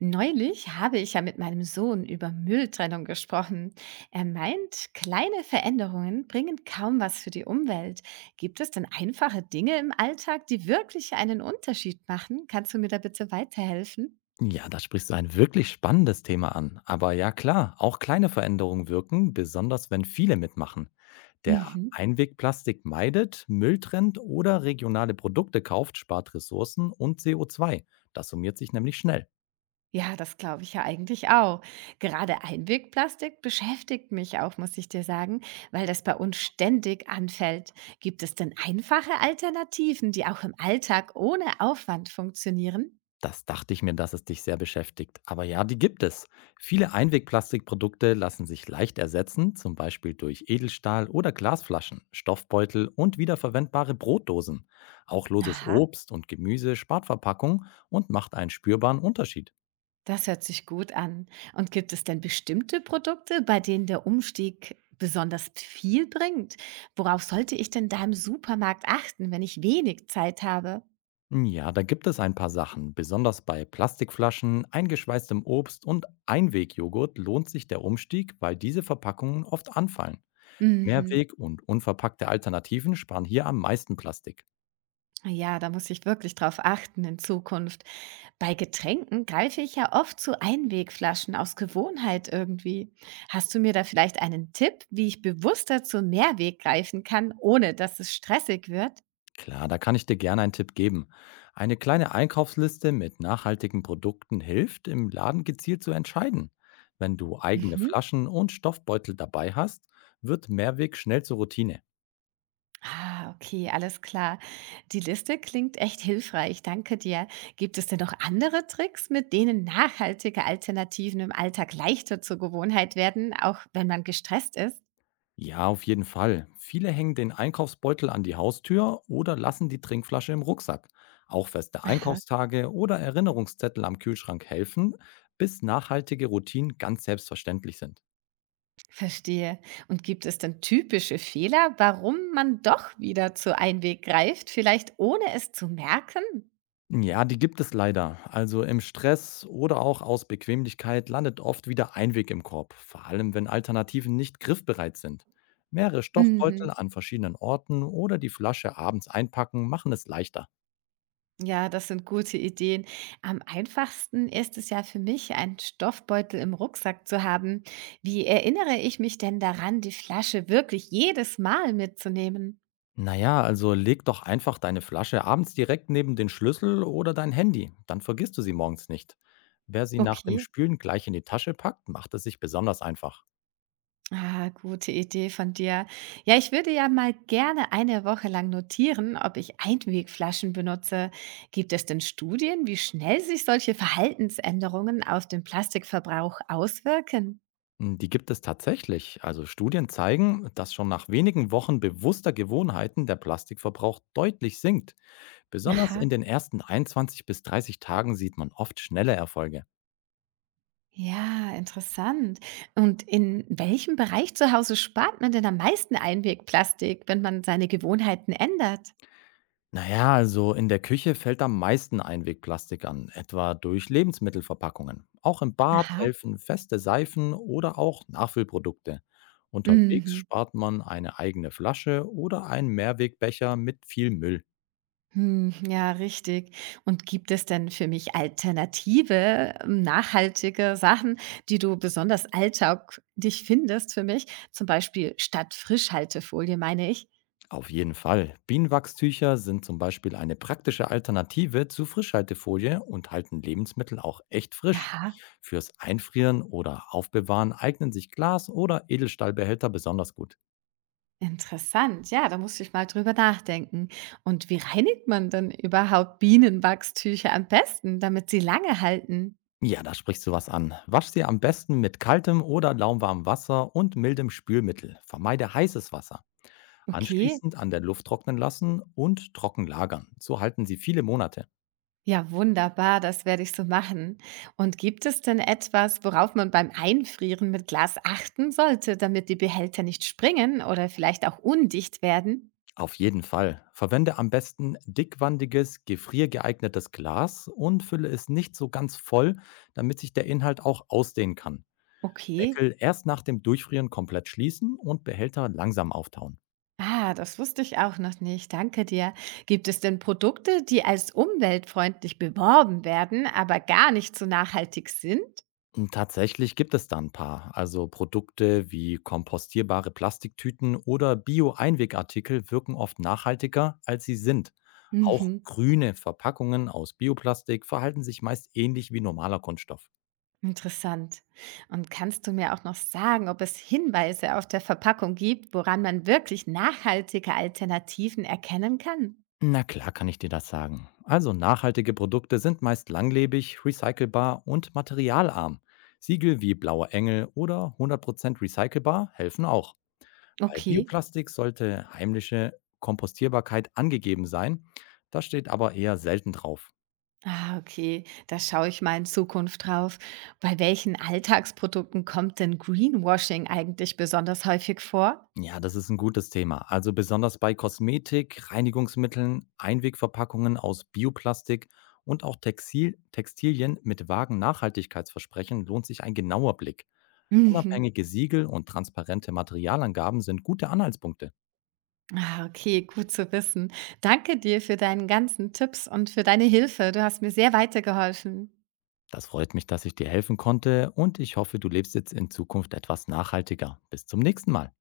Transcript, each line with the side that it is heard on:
right: Neulich habe ich ja mit meinem Sohn über Mülltrennung gesprochen. Er meint, kleine Veränderungen bringen kaum was für die Umwelt. Gibt es denn einfache Dinge im Alltag, die wirklich einen Unterschied machen? Kannst du mir da bitte weiterhelfen?
left: Ja, da sprichst du ein wirklich spannendes Thema an. Aber ja klar, auch kleine Veränderungen wirken, besonders wenn viele mitmachen. Der
right: Mhm.
left: Einwegplastik meidet, Müll trennt oder regionale Produkte kauft, spart Ressourcen und CO2. Das summiert sich nämlich schnell.
right: Ja, das glaube ich ja eigentlich auch. Gerade Einwegplastik beschäftigt mich auch, muss ich dir sagen, weil das bei uns ständig anfällt. Gibt es denn einfache Alternativen, die auch im Alltag ohne Aufwand funktionieren?
left: Das dachte ich mir, dass es dich sehr beschäftigt. Aber ja, die gibt es. Viele Einwegplastikprodukte lassen sich leicht ersetzen, zum Beispiel durch Edelstahl oder Glasflaschen, Stoffbeutel und wiederverwendbare Brotdosen. Auch loses
right: Aha.
left: Obst und Gemüse spart Verpackung und macht einen spürbaren Unterschied.
right: Das hört sich gut an. Und gibt es denn bestimmte Produkte, bei denen der Umstieg besonders viel bringt? Worauf sollte ich denn da im Supermarkt achten, wenn ich wenig Zeit habe?
left: Ja, da gibt es ein paar Sachen. Besonders bei Plastikflaschen, eingeschweißtem Obst und Einwegjoghurt lohnt sich der Umstieg, weil diese Verpackungen oft anfallen.
right: Mhm.
left: Mehrweg- und unverpackte Alternativen sparen hier am meisten Plastik.
right: Ja, da muss ich wirklich drauf achten in Zukunft. Bei Getränken greife ich ja oft zu Einwegflaschen aus Gewohnheit irgendwie. Hast du mir da vielleicht einen Tipp, wie ich bewusster zu Mehrweg greifen kann, ohne dass es stressig wird?
left: Klar, da kann ich dir gerne einen Tipp geben. Eine kleine Einkaufsliste mit nachhaltigen Produkten hilft, im Laden gezielt zu entscheiden. Wenn du eigene
right: Mhm.
left: Flaschen und Stoffbeutel dabei hast, wird Mehrweg schnell zur Routine.
right: Ah, okay, alles klar. Die Liste klingt echt hilfreich. Danke dir. Gibt es denn noch andere Tricks, mit denen nachhaltige Alternativen im Alltag leichter zur Gewohnheit werden, auch wenn man gestresst ist?
left: Ja, auf jeden Fall. Viele hängen den Einkaufsbeutel an die Haustür oder lassen die Trinkflasche im Rucksack. Auch feste
right: Aha,
left: Einkaufstage oder Erinnerungszettel am Kühlschrank helfen, bis nachhaltige Routinen ganz selbstverständlich sind.
right: verstehe. Und gibt es denn typische Fehler, warum man doch wieder zu Einweg greift, vielleicht ohne es zu merken?
left: Ja, die gibt es leider. Also im Stress oder auch aus Bequemlichkeit landet oft wieder Einweg im Korb, vor allem wenn Alternativen nicht griffbereit sind. Mehrere Stoffbeutel
right: Mhm.
left: an verschiedenen Orten oder die Flasche abends einpacken machen es leichter.
right: Ja, das sind gute Ideen. Am einfachsten ist es ja für mich, einen Stoffbeutel im Rucksack zu haben. Wie erinnere ich mich denn daran, die Flasche wirklich jedes Mal mitzunehmen?
left: Naja, also leg doch einfach deine Flasche abends direkt neben den Schlüssel oder dein Handy, dann vergisst du sie morgens nicht. Wer sie nach dem
right: Okay.
left: Spülen gleich in die Tasche packt, macht es sich besonders einfach.
right: Ah, gute Idee von dir. Ja, ich würde ja mal gerne eine Woche lang notieren, ob ich Einwegflaschen benutze. Gibt es denn Studien, wie schnell sich solche Verhaltensänderungen auf den Plastikverbrauch auswirken?
left: Hm, die gibt es tatsächlich. Also Studien zeigen, dass schon nach wenigen Wochen bewusster Gewohnheiten der Plastikverbrauch deutlich sinkt. Besonders
right: Aha.
left: in den ersten 21 bis 30 Tagen sieht man oft schnelle Erfolge.
right: Ja, interessant. Und in welchem Bereich zu Hause spart man denn am meisten Einwegplastik, wenn man seine Gewohnheiten ändert?
left: Naja, also in der Küche fällt am meisten Einwegplastik an, etwa durch Lebensmittelverpackungen. Auch im Bad
right: Aha.
left: helfen feste Seifen oder auch Nachfüllprodukte. Unterwegs
right: Mhm.
left: spart man eine eigene Flasche oder einen Mehrwegbecher mit viel Müll.
right: Hm, ja, richtig. Und gibt es denn für mich alternative, nachhaltige Sachen, die du besonders alltaglich findest für mich? Zum Beispiel statt Frischhaltefolie, meine ich.
left: Auf jeden Fall. Bienenwachstücher sind zum Beispiel eine praktische Alternative zu Frischhaltefolie und halten Lebensmittel auch echt frisch.
right: Aha.
left: Fürs Einfrieren oder Aufbewahren eignen sich Glas- oder Edelstahlbehälter besonders gut.
right: Interessant, ja, da muss ich mal drüber nachdenken. Und wie reinigt man denn überhaupt Bienenwachstücher am besten, damit sie lange halten?
left: Ja, da sprichst du was an. Wasch sie am besten mit kaltem oder lauwarmem Wasser und mildem Spülmittel. Vermeide heißes Wasser.
right: Okay,
left: Anschließend an der Luft trocknen lassen und trocken lagern. So halten sie viele Monate.
right: ja, wunderbar, das werde ich so machen. Und gibt es denn etwas, worauf man beim Einfrieren mit Glas achten sollte, damit die Behälter nicht springen oder vielleicht auch undicht werden?
left: Auf jeden Fall. Verwende am besten dickwandiges, gefriergeeignetes Glas und fülle es nicht so ganz voll, damit sich der Inhalt auch ausdehnen kann.
right: Okay.
left: Deckel erst nach dem Durchfrieren komplett schließen und Behälter langsam auftauen.
right: Ah, das wusste ich auch noch nicht. Danke dir. Gibt es denn Produkte, die als umweltfreundlich beworben werden, aber gar nicht so nachhaltig sind?
left: Und tatsächlich gibt es da ein paar. Also Produkte wie kompostierbare Plastiktüten oder Bio-Einwegartikel wirken oft nachhaltiger, als sie sind. Auch
right: Mhm.
left: grüne Verpackungen aus Bioplastik verhalten sich meist ähnlich wie normaler Kunststoff.
right: Interessant. Und kannst du mir auch noch sagen, ob es Hinweise auf der Verpackung gibt, woran man wirklich nachhaltige Alternativen erkennen kann?
left: Na klar kann ich dir das sagen. Also nachhaltige Produkte sind meist langlebig, recycelbar und materialarm. Siegel wie Blauer Engel oder 100% recycelbar helfen auch. Bei
right: Okay.
left: Bioplastik sollte heimliche Kompostierbarkeit angegeben sein. Das steht aber eher selten drauf.
right: Ah, okay. Da schaue ich mal in Zukunft drauf. Bei welchen Alltagsprodukten kommt denn Greenwashing eigentlich besonders häufig vor?
left: Ja, das ist ein gutes Thema. Also besonders bei Kosmetik, Reinigungsmitteln, Einwegverpackungen aus Bioplastik und auch Textilien mit vagen Nachhaltigkeitsversprechen lohnt sich ein genauer Blick.
right: Mhm.
left: Unabhängige Siegel und transparente Materialangaben sind gute Anhaltspunkte.
right: Ah, okay, gut zu wissen. Danke dir für deinen ganzen Tipps und für deine Hilfe. Du hast mir sehr weitergeholfen.
left: Das freut mich, dass ich dir helfen konnte, und ich hoffe, du lebst jetzt in Zukunft etwas nachhaltiger. Bis zum nächsten Mal.